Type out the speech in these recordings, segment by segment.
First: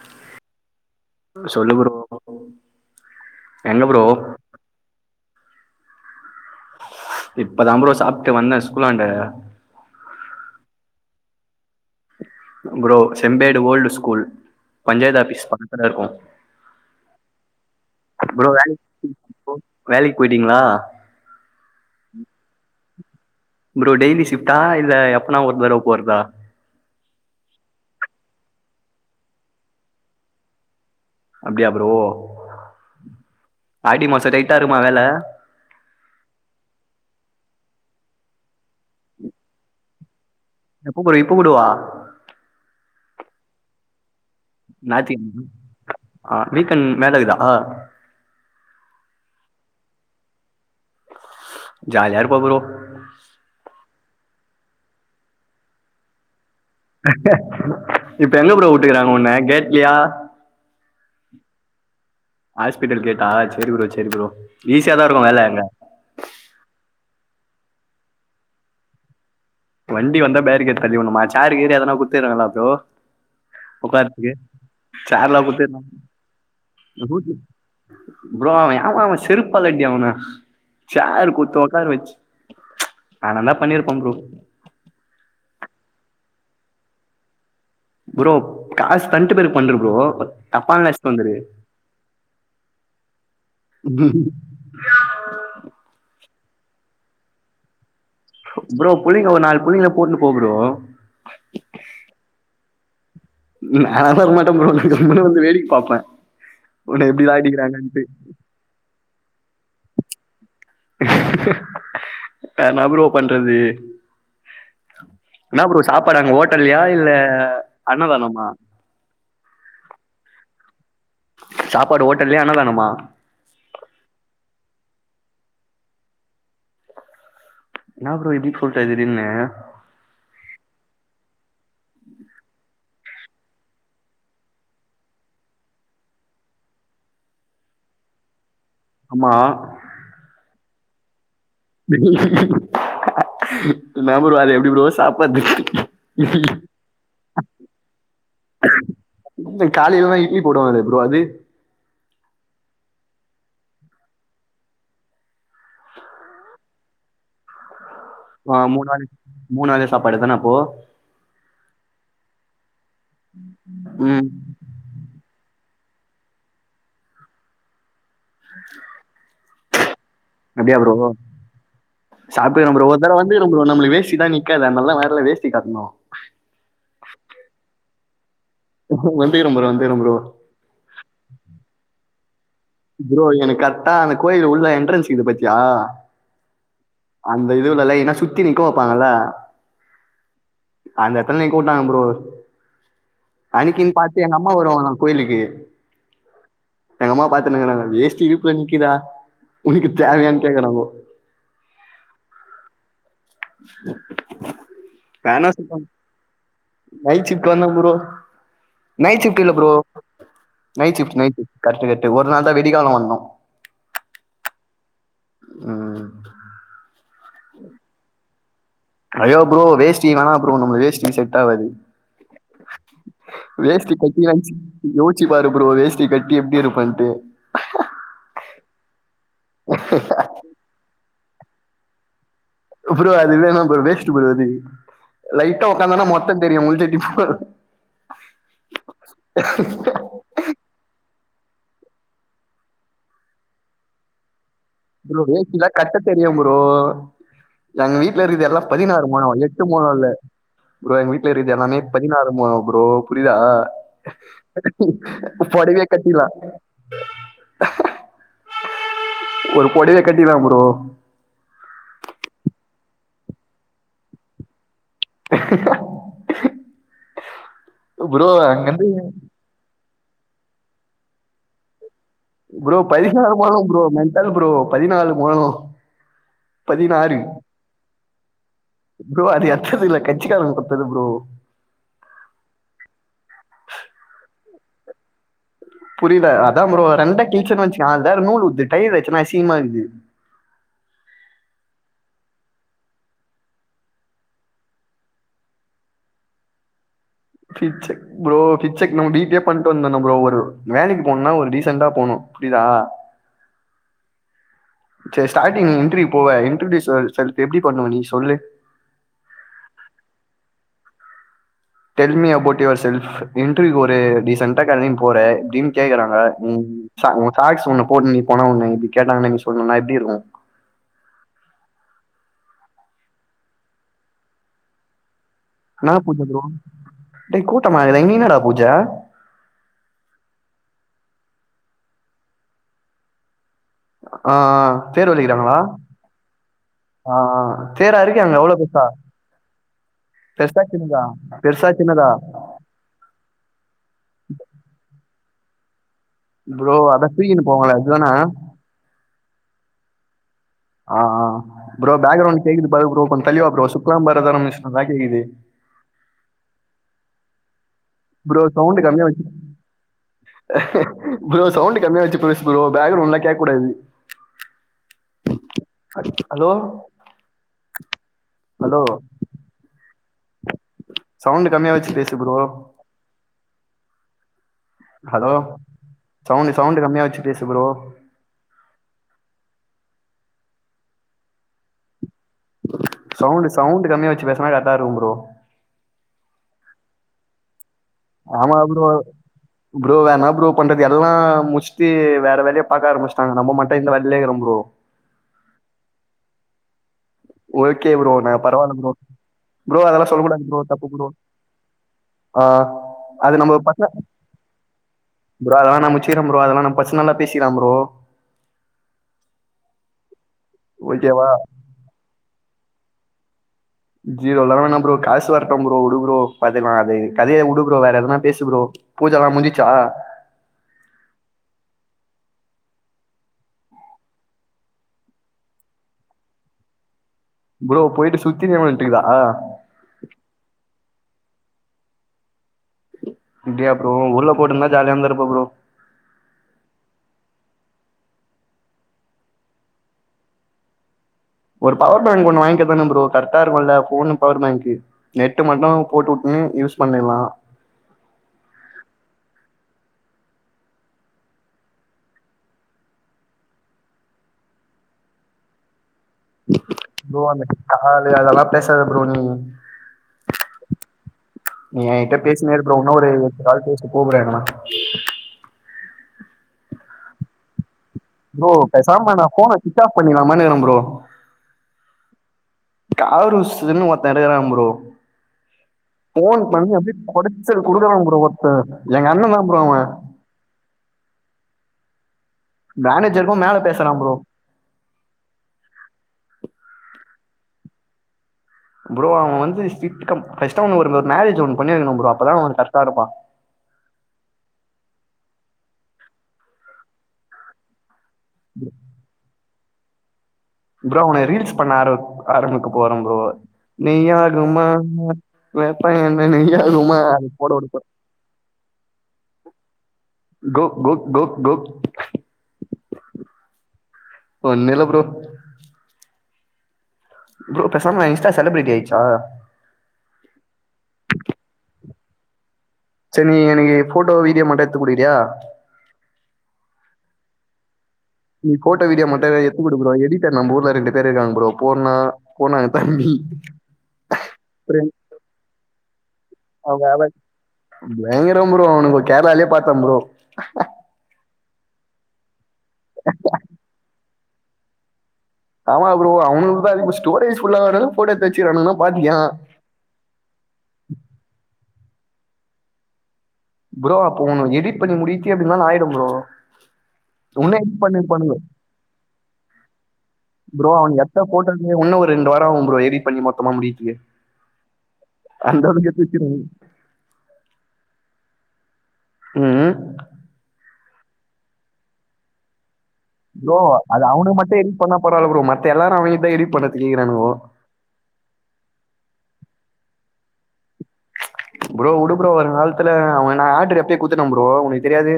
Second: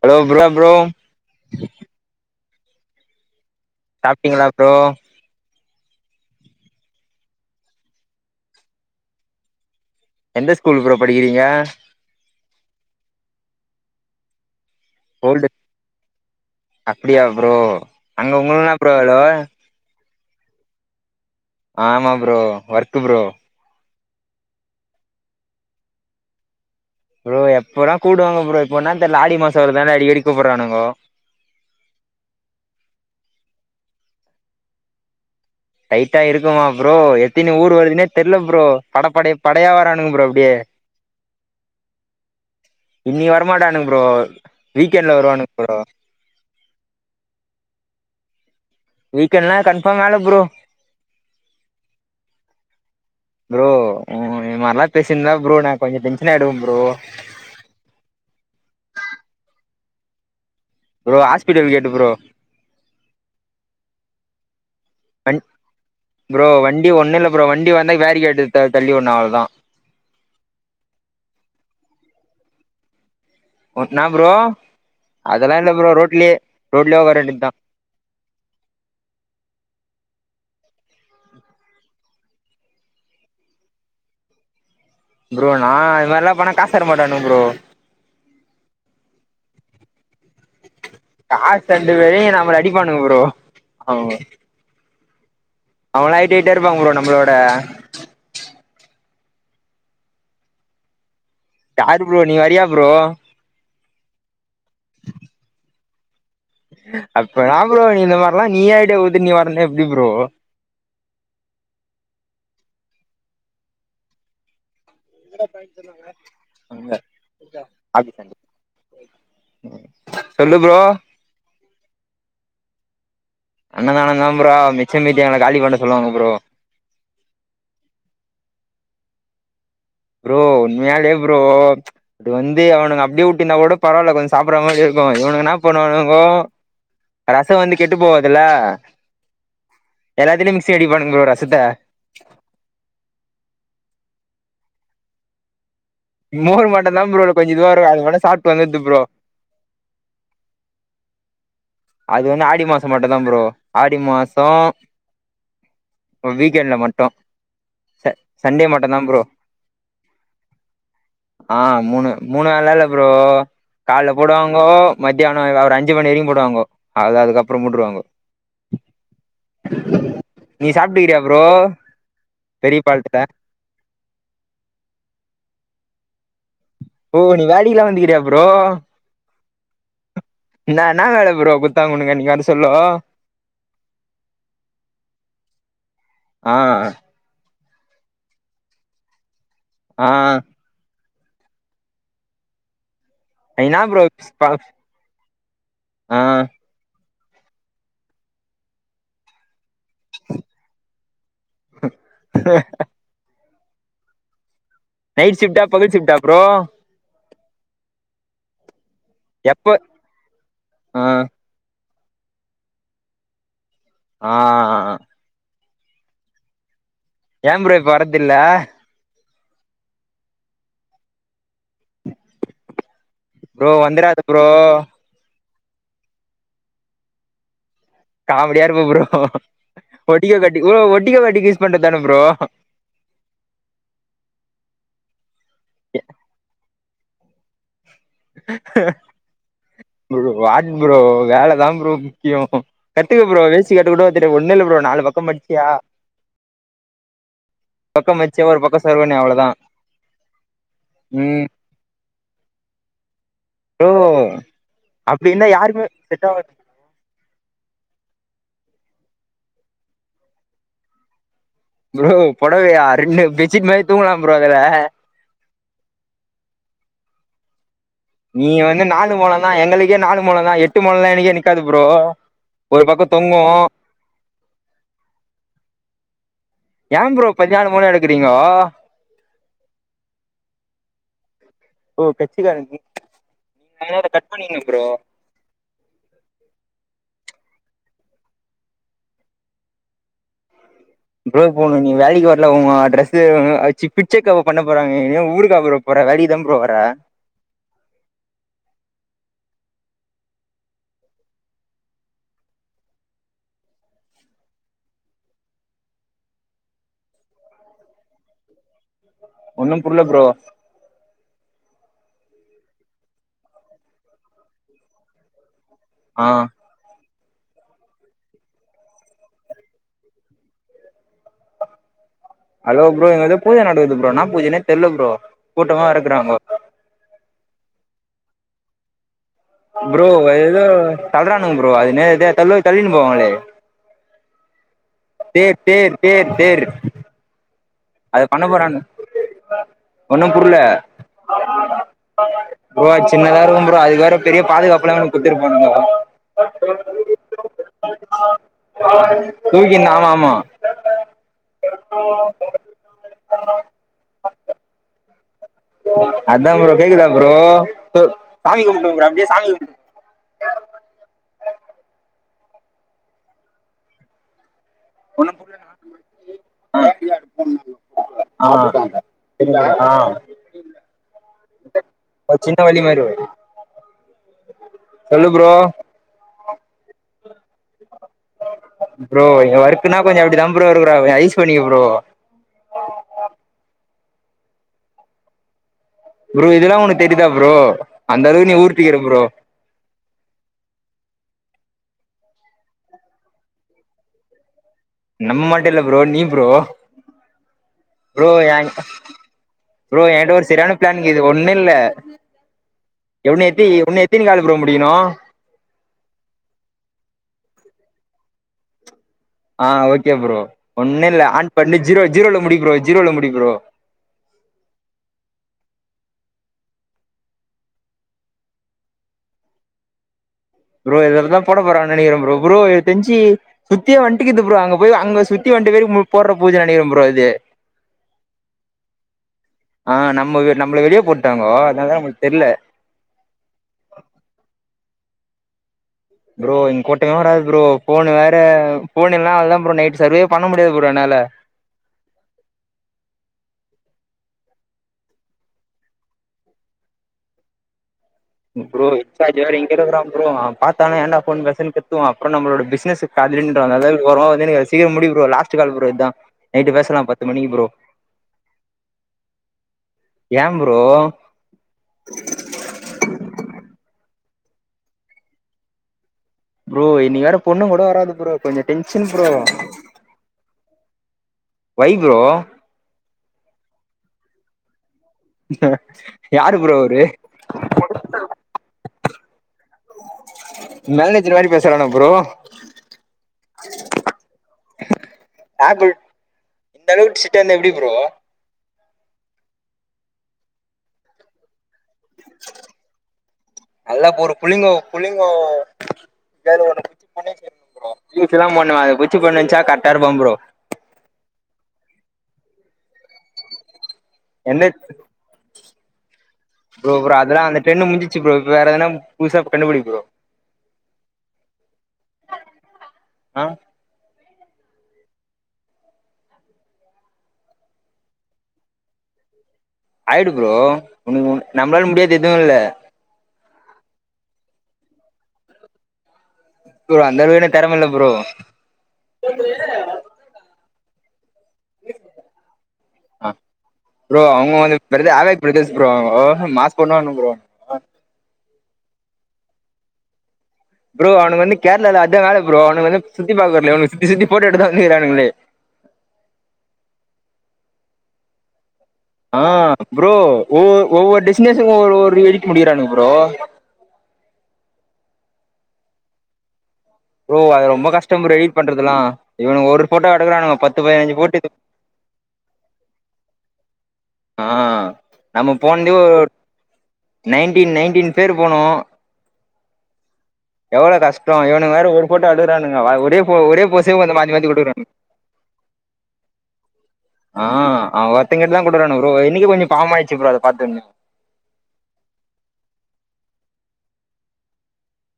hello bro bro சொல்லு bro எங்க bro சாப்டீங்களா ப்ரோ இப்பத்தா ப்ரோ சாப்டு வந்தே ஸ்கூலாண்ட எந்த ஸ்கூல்ப்ரோ படிக்கீறீங்க bro Sembedu old school panchayat old office பக்கத்துல இருக்கு அப்டியா ப்ரோ அங்க உங்ள ப்ரோ வேல வேலைக்கு போயிட்டீங்களா ஆமா bro work bro bro daily ஸிப்ட்டா இல்ல எப்பனா ஒரு தர போறத ப்ரோ எப்பனா கூப்டுவாங்க ப்ரோ இப்ப என்னனு தெர்ல ஆடி மாசம் வர்ரதால அடிக்கக்கடி கூப்றானுங்க அப்டியா ப்ரோ ஆடி மாச டயிட்டா இருக்குமா வேல டயிட்டா இருக்குமா ப்ரோ எத்தினி ஊர் வருதுன்னே தெரில ப்ரோ பட படப் படையா வரானுங்க ப்ரோ அப்டியே எப்ப கூ இப்ப கூடவா இன்னிய வரமாட்டானுங்க ப்ரோ வீகெண்ட்ல ஞாயித்துக்கெழம வருவானுங்க ப்ரோ ஆ வீக்கெண்ட் வேலக்குதா வீகெண்ட்ல கான்ஃபோர் வேல ப்ரோ ஜாலியா இருப்ப ப்ரோ ம் இது மாரிலா பேசினுயிருந்தா நா கொஞ்சோ டென்ஷன் ஆயிடுவே ப்ரோ இப்போ எங்க ப்ரோ விட்ருக்காங்க உன்ன கேட்லியா ப்ரோ ஹாஸ்பிடல் கேட்டு ப்ரோ ஹாஸ்பிடல் கேட்டா சேரி ப்ரோ சேரி ப்ரோ ஈஸியா தா இருக்கு வேல அங்க ஸ் ப்ரோ வண்டி ஒண்ணு இல்ல ப்ரோ வண்டி வந்த பேரிகாட்டுக்கு த தள்ளிவுடனு அவ்ளோதா வண்டி வந்தா பேரிகேட் தள்ளிவுடனுமா சேரு கீறு எதனா குடுத்துக்குறாங்களா ப்ரோ என்னா ஒக்கார்ரதுக்கு ப்ரோ சேர்லா அதெல்லா இல்ல குடுத்துங்க ப்ரோ ரோட்லயே ரோட்லயே உக்கார வேண்டியதா [inaudible] ப்ரோ அவ யாவ செருப்பாலடி அவன சேர் குத்து ஒக்கர வச்சி ப்ச் நானாருந்தா பண்ணிருப்பே ப்ரோ ப்ரோ நான இத மாறில்ல பண்ணா காஸ் தரமாட்டானுங்க ப்ரோ ப்ரோ காஸ் தண்டு பேர்பண்று ப்ரோ தப்பா நஸ் காஸ் தண்டுவேரையு நம்மள அடிப்பானுங்க ப்ரோ அஹ் இடியாப்போ..... அவன்ல ஹையிட் ஹையிட்டா இருப்பாங்க ப்ரோ நம்மள விட ப்ரோ புள்ளிங்கோ ஒரு நாலு புள்ளிங்கள கூட்னு போ ப்ரோ யாரு ப்ரோ நீ வரியா ப்ரோ நாலா வரமாட்டே ப்ரோ கம்முன்னு வந்து வேடிக்க பாப்பே அப்பத ப்ரோ இந்த மாரியெல்லா நீயே ஐடியா குத்துட்டு நீயே வரலைன்னா எப்டி ப்ரோ நா என்ன ப்ரோ பண்றது என்ன ப்ரோ சாப்பாடு அங்க ஹோட்டல்லையா இல்ல அன்னதானமா சொல்லு ப்ரோ சாப்பாடு ஹோட்டல்லையா அன்னதானமா அன்னதான தா ப்ரோ மிச்சமீதி எங்ள காலி பண்ண சொல்லுவாங்க ப்ரோ என்ன ப்ரோ இப்டி சொல்ட்ட திடீர்னு ப்ரோ உண்மையாலே ப்ரோ ப்ச் இது வந்து அவனுங்க அப்டியே வுட்ந்தா கூட பரவலா கொஞ்சோ சாப்ற மாரி இருக் கு இவனுங்க என்ன பண்ணுவானுங்க ரச வந்து கேட்டு போவாதுல்ல ஆமா சேடி பண்ணுங்ளோட என்ன ப்ரோ அது எப்டி ப்ரோ சாப்பர்துக் மோர் மட்டுந்தா ப்ரோ கொஞ்சொ இதுவா இருக்கு அது மட்டு சாப்ட்டு வந்துட்ட ப்ரோ இந்த காலைல்லா இட்லி போடுவானே ப்ரோ அது அது வந்து ஆடி மாசம் மட்டுந்தா ப்ரோ ஆடி மாசோ அ வீக்கெண்ட்ல மட்டு ச ஆ சண்டே மட்டுந்தா மூணாளக் ப்ரோ மூணு அதே சாப்பாடு தான அப்போ ஆ மூணு மூணு வேல்லா இல்ல ப்ரோ கால்ல ம் போடுவாங்கோ மத்யா ணொ ஒரு அஞ்சி மணிரையும் போடுவாங்கோ அது அதுக்கப்பறோ மூட்ருவாங்கோ அ நீ சாப்ட்டுக்குறியா ப்ரோ சாப்டுவ பெரிய ப்ரோ ஒர்த்தடவ பால்ட்ட வந்துக்குற ப்ரோ நம்ளுக்கு வேஸ்டிதா நிக்காது அத்னாலதா வர்ல வேஸ்டி கட்ணு ஓ நீ வேலைக்குலா வந்துக்கிறியா ப்ரோ வந்துக்குற ப்ரோ வந்துக்குற ப்ரோ இன்னா இன்னா வேல ப்ரோ குட்தாங்க ஒனக்கு அன்னிக்கி ப்ரோ எனக் கர்ட்டா அந்த கோய்லு உள்ள என்ட்ரன்ஸ் இக்குது பாத்தியா ஆ அந் த இதுவு நல்லை என்ன சுத்தி நிக்கொ வொப்பாங்கல்ல ஆ அந்த எட்த்ல நிக்க உட்டாங்க ப்ரோ என்னா அன்னிக்கின் ப்ரோ பாத்து எங்க அம்மா வருவாங்களா கோயிலுக்கு ஆ எங்கம்மா பாத்துனுருக்குறாங்க வேஸ்டி இடுப்ல நிக்கிதா உனுக்கு தேவையான் கேக்கறாங்கோ [inaudible] நைட் ஷிஃப்டா பகல் ஷிஃப்டா ப்ரோ நைட் ஷிஃப்ட்டு வந்தம் ப்ரோ நைட் ஷிஃப்ட்டில்ல ப்ரோ எப்ப நைட் ஆ ஷிஃப்ட் நைட் ஷிஃப்ட் கர்ட்டு க டு ஒரு நாள் தா விடிக்காலொ வந்தோ ஆ ஆ ஏம் ப்ரோ இப்ப வர்றதில்ல ஐயோ ப்ரோ வேஸ்டி வேணா ப்ரோ நம்ளு வேஸ்டி செட்டாவாது ப்ரோ வேஸ்டி வந்துராத ப்ரோ [unintelligible] யோச்சி பாரு ப்ரோ வேஸ்டி கட்டி எப்டி இருக்குன்ட்டு காமடியா இருக்கு ப்ரோ ஒட்டிகோ கட்டிக்கோ ஓ ஒட்டிகோ கட்டிகோ யூஸ் பண்றத்தான ப்ரோ ப்ரோ அது வேணாம் ப்ரோ வேஸ்ட்டு ப்ரோ அது லைட்டா ஒக்காந்தனா மொத்தத் தெரியு முஞ்சி [unintelligible] ப்ரோ வாட் ப்ரோ வேலதாம் ப்ரோ முக்கியொ கத்துக்க ப்ரோ வேஸ்டி கட்டக் கூடவா தெரிய ப்ரோ வேஸ்டிலா கட்டத் தெரியும் ப்ரோ எங்க பக்கம் வீட்ல மடிச்சியா இருக்குது ஒரு எல்லா பக்கம் பதினாறு சர்வனி மொழொ அவ்ளோதா எட்டு மொழொ இல்ல ப்ரோ எங்க வீட்ல ம் இருக்குற்து எல்லாமே பதினாறு மொழொ ப்ரோ புரிதா யாருமே செட்டாவாத் ஒரு பொடவயே கட்டில்லா ப்ரோ ப்ரோ பொடவையா ரெண்டு பெட் ஷீட் மாரி தூங்கலாம் ப்ரோ அதுல ப்ரோ நீங்க வந்து அங்கருந்து நாலு மொழந்தா எங்களுக்கே நாலு மொழொ தா எட்டு மொழல்லா எனக்கே நிக்காது ப்ரோ ப்ரோ ஒரு பக்கோ பதினாலு தொங்கு மொழொ ப்ரோ மென்ட்டல் ப்ரோ பதினாலு மொழொ ஏ பதினாறு ப்ரோ பதினாலு மொழோ எடுக்குறீங்கோ ப்ரோ அது எட்த்தது இல்ல கட்சிக் காரவ்ங்க குட்த்தது ப்ரோ ஓ கச்சிக்கார நீங் இத கட் பண்ணிங்க ப்ரோ புரியில அதாம் ப்ரோ ரெண்டா கிழ்ச்சன் வச்சிக்யா வேற நூல் உட்து டைரு வச்சுன்னா அசிங்மா இருக்து ப்ரோ இப்போ நீ வேலைக்கி வர்ல உங்க ட்ரஸ்ஸு ஆ சிக் பிச்சக்காவா பண்ண போறாங்க எ ஊருக்கா ப்ரோ போ ற வேலைக்கி தாம் ப்ரோ வர கிட்சே ப்ரோ கிட்சே நம்ம வீட்லயே பண்ணிட்டு வந்தோ ப்ரோ ஒரு வேலக்கி போனுன்னா ஒரு டீசெண்டா போணு புரியுதா சேரி ஸ்டார்டிங் நீ இன்ட்ர்வியூ போவ இன்ட்ருடியூஸ் யுவர் செல்ஃப் எப்டி பண்ணுவ நீ சொல்லு ஒன்னு புர்ல bro tell me about yourself இன்டர்வியூக்கு ஒரு டிசெண்டா கெளம்பி போற திடீர்னு கேக்றாங்க ஆ ம் சா ஓ சாக்ஸ் ஒண்ண போட்டு நீ போன ஒன்ன இப்டி கேட்டாங்கன்னா நீ சொல்லணுன்னா எப்டி இருக்கு ஹலோ ப்ரோ இங்க ஏதோ பூஜ நடக்குது ப்ரோ என்னா பூஜன்னே தெர்ல ப்ரோ கூட்டமா என்ன பூஜா இருக்குறாங்கோ ப்ரோ டேய் கூட்டமாக்குதா இங்க என்னடா பூஜ ப்ரோ ஏதோ தள்ளறானுங்க ப்ரோ அது என்ன எதயோ தள்ள தள்ளின்னு போவாங்களே ஆ தேர் வலிக்கிறாங்களா தேர் தேர் தேர் ஆ தேரா அத இருக்கு அங்க பண்ண அவ்ளோ போறானு பெருசா ஒன்னும் புர்ல பெருசா சின்னதா பெருசா சின்னதா ப்ரோ அது சின்னதா இருக்கு ப்ரோ அதுக்கு வேற பெரிய பாதுகாப்புல்லா ஒன்னு குத்துட்டு போனாங்க ப்ரோ அதான் தூக்கின்னு போவாங்களே அதுதானா தூங்கினானாம் ஆ ஆ ப்ரோ பேக்ரவுண்ட் கேக்குது பாரு ப்ரோ கொஞ்சோ தள்ளி வா ப்ரோ சுக்கலாம்பரதரம் விஷ்ணுன்லா கேக்குது அதா ப்ரோ கேக்குதா ப்ரோ ப்ரோ சாமி சவுண்ட் கும்பிடுங்க கம்மியா ப்ரோ வச்சி அப்டியே சாமி கும்பிடு ப்ரோ சவுண்ட் கம்மியா வச்சி பேசு ப்ரோ பேக்ரவுண்ட்லா கேக்க கூடாது ஒன்னு புரிலன்னா ஹலோ [inaudible] ஆ என்ன பண்ணாங்களோ ஆ ஹலோ இந்தா ஆ சவுண்ட் கம்மியா வச்சி பேசு ப்ரோ ஒரு சின்ன வலி மாரி வரு சொல்லு ஹலோ ப்ரோ சவுண்ட் சவுண்ட் கம்மியா வச்சி பேசு பரோ ப்ரோ இங்க ஒர்க்ன்னா கொஞ்சோ அப்டி தா ப்ரோ இருக்குறா ஐஸ் பண்ணிக்கோ ப்ரோ சவுண்ட் சவுண்ட் கம்மியா வச்சி பேசனா கரெக்ட்டா இருக்கு ப்ரோ ப்ரோ இதெல்லா ஒனக் கேக்குதா ப்ரோ அந்த அளவுக்கு நீ ஆமா ப்ரோ ஊருட்டிக்கிற ப்ரோ வேணா ப்ரோ பண்றது எல்லா முச் சுத்தி வேற வேலய பாக்க ஆரம்பிச்சிட்டாங்க நம்ம மட்டு இந்த வேலேலயே இருக்கோ ப்ரோ நம்ம மட்டு இல்ல ப்ரோ நீ ப்ரோ ஓகே ப்ரோ நா ஏங் பரவாயில்ல ப்ரோ ப்ரோ அதெல்லா என்ட்ட ஒரு சொல்லக்கூடாது ப்ரோ சரியான தப்பு ப்ரோ பிளான்ங்கிது ஒண்ணு இல்ல ஆ அது எவன்னு நம்ம எத்தி பர்சன உன்னு எத்தினு கால் ப்ரோ முடிக்கணு ப்ரோ அதெல்லா நா முச்சிக்கிறே ப்ரோ அதெல்லா நா பர்சனலா பேசிக்கிறே ப்ரோ ஆ ஓகே ப்ரோ ஒண்ணு ஓகேவா இல்ல ஆன் பண்ணி ஜீரோ ஜீரோல முடி ப்ரோ ஜீரோல முடி ப்ரோ ஜீரோல்லா வேணா ப்ரோ காசு வரட்டு ப்ரோ உடுப்ரோ பாத்துக்லா அது கதயை உடுப்ரோ வேற எதனா பேசு ப்ரோ பூஜல்லா முஞ்சிச்சா ப்ரோ இதுல தா போட போறங்கன்னு நெனக்கிறே ப்ரோ ப்ரோ எனக் தெஞ்சி சுத்தியே வண்டிக்கிது ப்ரோ அங்க போய் அங்க சுத்தி ரெண்டு பேரு போடுற பூஜன்னு நெனைக்கிறே ப்ரோ இது ப்ரோ போயிட்டு சுத்தி இருக்குதா ஆ நம்ம நம்மள வெளிய போட்டாங்கோ அதனால தா நம்மளுக்கு தெரில அப்படியா ப்ரோ உள்ள போட்டிருந்தா ஜாலியா இருந்திருப்ப ப்ரோ ப்ரோ இங்க கூட்டமே வராது ப்ரோ ஃபோன் வேற ஃபோன் இல்லன்னா அவ்ளோ தா ப்ரோ நைட் சர்வேயே பண்ண முடியாது ப்ரோ என்னால ஒரு பவர் பேங்க் ஒன்னு வாங்கிக்கதான ப்ரோ கரெக்டா இருக்குல்ல ஃபோன்ன பவர் பேங்க் நெட்டு மட்டு போட்டு வுட்டன்னா யூஸ் பண்ணிறலா ப்ரோ ஹெச் ஆர் வேற இங்க தா இருக்குறா ப்ரோ அவே பாத்தான்னா ஏண்டா ஃபோன் பேசுறன்னு திட்டுவா அப்றோ நம்மளோட பிசினஸ் திடீர்னு நின்டாங்க அதுக்காக இப்டி ஓரமா வந்து எனக்கு அத சீக்கிரோ முடி ப்ரோ லாஸ்ட் கால் ப்ரோ இதா நைட்டு பேசலா ப்ரோ பத்து அந்த மணிக்கு காலு அதெல்லா பேசாத ப்ரோ நீ ஏன் ப்ரோ நீ ஏ கிட்ட பேசினே இரு ப்ரோ இன்னு ஒரு கால் பேசனு கூப்டவா வேணாமா ப்ரோ இன்னக்கி வேற பொண்ணுங்கோ ப்ரோ பேசாம நா ஃபோன சுவிட்ச் ஆஃப் பண்ணிறலாமானு இருக்றே ப்ரோ வை ப்ரோ காருசுன்னு ஒர் த்தகிறா ப்ரோ ஃபோன் யாரு பண்ணி ப்ரோ அப்டியே அவரு கொடச்சல் குடுக்கறா ப்ரோ ஒருத்த எங்கண்ண தா ப்ரோ அவ மேலநெத்த மாதிரி பேசுறானா ப்ரோ மேனேஜருக்கும் மேல பேசுறான் ப்ரோ அப்பு இந்தளவு சி ட்டன் எப்டி ப்ரோ ப்ரோ அவ வந்து சிட்கம் பேசாம இவனுக்கு ஒரு மேரேஜ் ஒன்னு பண்ணி வைக்கணும் ப்ரோ அப்பதான் அவன் கரெக்டா இருப்பான் நல்லாப்ப ஒரு புல்லிங்கோ புல்லிங் ரில்ஸ்தா பண்ணுவே அது குச்சிப நெனைச்சா க க்காருபம்பு ப்ரோ உனை ரீல்ஸ் பண்ண ஆர ஆரம்பிக்க போறம் ப்ரோ நெய்யாகுமா எந்த வேப்ப எண்ண நெய்யாகுமா அது போடடுப்ப ணம் புதுசா கண்டுபிடி ப்ரோ கு கு கு கு ஆ ஒன்னுல்ல ப்ரோ ப்ரோ பேசாம நா இன்ஸ்டா செலிபிரிட்டி ஆயிச்சா எது இல்ல சரி நீ எனக்கு ஃபோட்டோ வீடியோ மட்டு எடுத்து குடிக்றியா ப்ரோ அந்தளவு எனக் தெரமல்ல நீ போட்ட வீடியோ மட்டு எத்துக் குடு ப்ரோ எடிடர் நம் ஊர்ல ரெண்டு பேரு இருக்காங்க ப்ரோ போனா போனாங்க தம்பி ப்ரோ அவங்க வந்து [unintelligible] மாசு அவன் பண்னுவாங்க ப்ரோ போய் கேரளாலே பாத்தம் ப்ரோ ப்ரோ அவனுங்க வந்து கேரளால அதம்ல ப்ரோ அவனுங்க வந்து சுத்தி பாகல அவக்கு சுத்தி சுத்தி போட்டோ எட்டுதா வந்துக்கானுங்களே ஆமா ப்ரோ அவனுங்கா இப்ப ஸ்டோரேஜ் ஃபுல்லாகுறளவுக் போட்டோ எடுத்து வச்சுருக்குரானுங்கன்னா ஆ ப்ரோ ஒவ்வொ ஒவ்வொரு டெஸ்டினேஷன ஒருஒரு எடிக்க முடியிறானு ப்ரோ ப்ரோ அப்போ உனக் எடிட் பண்ணி முடிச்சுகே எப்டினாலு ஆயிடும் ப்ரோ ப்ரோ இன்னும் அது எடிட் பண்ணி ரொம்பகஷ்டம் ப்ரோ பண்ணுங்க எடிட் பண்றதுலா இவனுங்க ஒரு ஃபோட்டோ எடக்குறானுங்க ப்ரோ பத்து அவன் பதினஞ்சு எத்த போட்டு போட்டோக்கு இன்னும் ஒரு ரெண்டு வார ஆகும் ப்ரோ எடிட் பண்ணி மொத்தமா முடிக்க ஆ நம்ம போனதோ வச்சிருவாங்க நைன்டீன் நைன்டீன் பேரு போனோ ம் ம் எவ்வளோ கஷ்ட இவனுங்க வேற ஒரு ஃபோட்டா எடுக்றானங்க ப்ரோ அது அவனுக்கு மட்டும் எடிட் பண்ணா பரவால்ல ப்ரோ மத்த எல்லாரு அவனுதா எடிட் பண்ணதுக்க கேக்குறானுங்கோ ஆ அ ஒருத்தங்கிட்ட தா குடுக்றானு ப்ரோ இன்னைக்கு கொஞ்ச பாவமாச்சி ப்ரோ அத பாத்து ப்ரோ விடு பரோ வரு காலத்துல அவ நா ஆர்டர் எப்பயே குத்துட்டே ப்ரோ உனக்கு தெரியாது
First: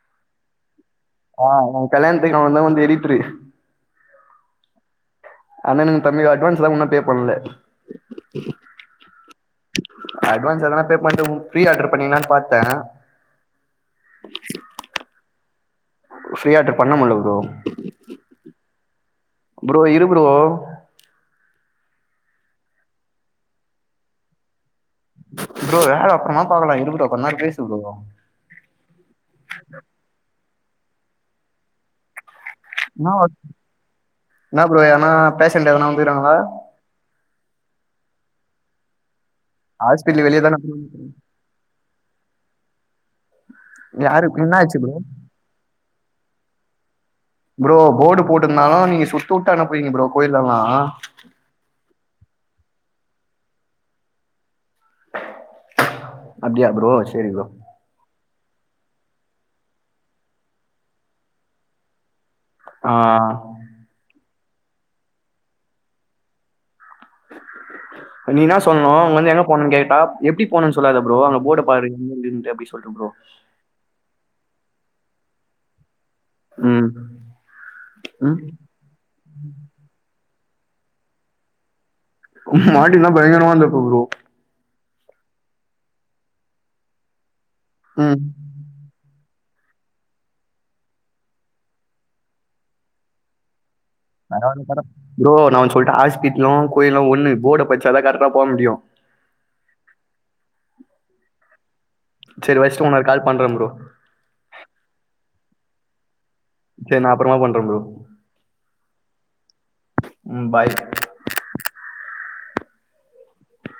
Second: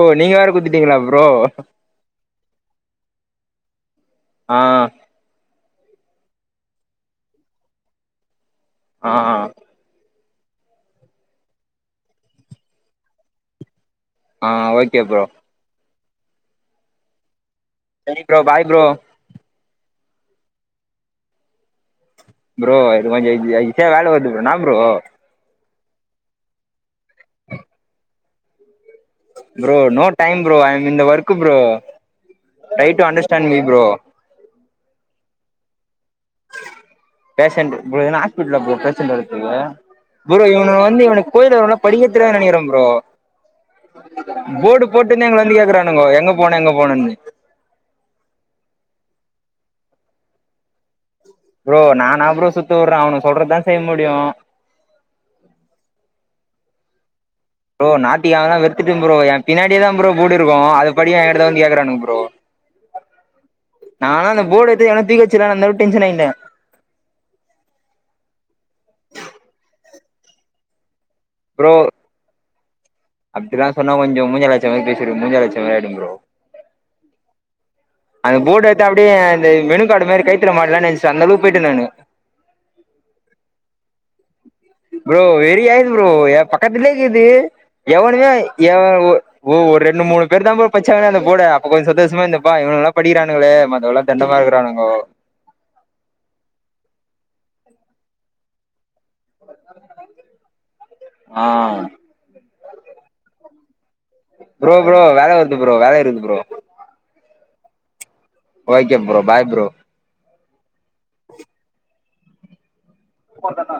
ஓ நீங்க வேர குடுத் ஆ நா கல்யாணத்துக்கு அவந்த வந்து எடிடரு ஆ அண்ணனுங்க தம்பியு அட்வான்ஸ்லா ஒன்னு பே பண்ணல ஆ அட்வான்ஸ் எதானு பே பண்ண ஃப்ரீ ஆர்டர் பண்ணீங்கலானு பாத்தே ஆ ஓகே ப்ரோ ஃப்ரீயாட்டு பண்ண முல ப்ரோ சரி ப்ரோ பாய் ப்ரோ ப்ரோ இரு ப்ரோ ப்ரோ இது கொஞ்ச ஈ ஈஸியா வேல வருது என்னா ப்ரோ ப்ரோ வேல அப்புறமா பாக்லா இரு ப்ரோ கொஞ்சநேர பேசு bro bro no time bro I'm இந்த வர்க்கு ப்ரோ ட்ரை டு என்ன ஒர்க் அண்டர்ஸ்டாட் மீ ப்ரோ பேசன்ந்து எவனவ் பேஷண்டு எதுனா ஆஸ்பிடல் போ பேஷண்டு வர் ஹாஸ்பிட்டல் வெளியே ப்ரோ தானே இவன வந்து இவனுக்கு கோயில்ல இருக்றவன படிக்கவே தெரியாதுன்னு நினைக்றே ப்ரோ யாரு என்ன ஆச்சு போடு ப்ரோ போட்டுன்னே எங்க வந்து கேக்குறானுங்க எங்க போன எங்க போனேன்னு ப்ரோ போர்டு போட்ருந்தாலும் நீங்க சுத்து விட்டா அனுப்புறீங்க ப்ரோ கோயிலல்லா ப்ரோ நானா ப்ரோ சுத்து விட்டுறே அவன சொல்றதுதா செய்ய முடியு அப்டியா ப்ரோ சரி ப்ரோ ப்ரோ நாய்திகிழமலா வெறுத்துட்டே ப்ரோ ஏ பின்னாடி தான் ப்ரோ போடுருக்கும் அது படிக்க ஏன்டதா வந்து கேக்குறானுங்க ப்ரோ ஆ போர்ட எடுத்து ஏங்கனா தூக்கிவச்சுர்ல அந்தஅளவுக்கு டென்சன் ஆயிந்த நீ என்னா சொல்னு உ வந்து எங்க போனன்னு கேட்டா எப்டி போனோன்னு சொல்லாத ப்ரோ அங்க போர்ட பாருங் அப்டி சொல் அப்டிதா சொன்னா கொஞ்சோ மூஞ்சால அடிச்சா மாரி பேசிரு மூஞ்சால அடிச்ச மாரி ஆயிடும் ப்ரோ ம் அந்த ம் போட எடுத்து அப்டியே அந்த மெனுகார்டு மாரி கைத்துல மாட்டலாநெனச்சே அந்த அளவுக்கு போய்ட நானு மாட்டிருந்த பயங்கரமா இருந்துருக்கும் ப்ரோ ப்ரோ வெறிஆய்ருது ப்ரோ ஏ பக்கத்துலேகீது எவனுமே ம் எவ் ஓ ஒரு ரெண்டு மூணு பேருதா ப்ரோ பச்சாங்கஅந்த போட அப்ப கொஞ்ச சந்தோஷமா இருந்தப்பா இவங்கல்ல படிக்கிறானங்களே மத் பரவால்ல பரவால்ல ப்ரோ நாஒன்னு சொல்டா ஹாஸ்பிட்டலு கோயிலு ஒண்ணு போர்ட படிச்சாதா கரெக்ட போம் முடியு ஆ சரி வச்சுட்டு உன்னொரு கால் பண்றே ப்ரோ ப்ரோ ப்ரோ வேல வருது ப்ரோ வேல இருக்து ப்ரோ சேரி நா அப்புறமா பண்றே bro okay bro bye bro ம் பாய் போட்டனா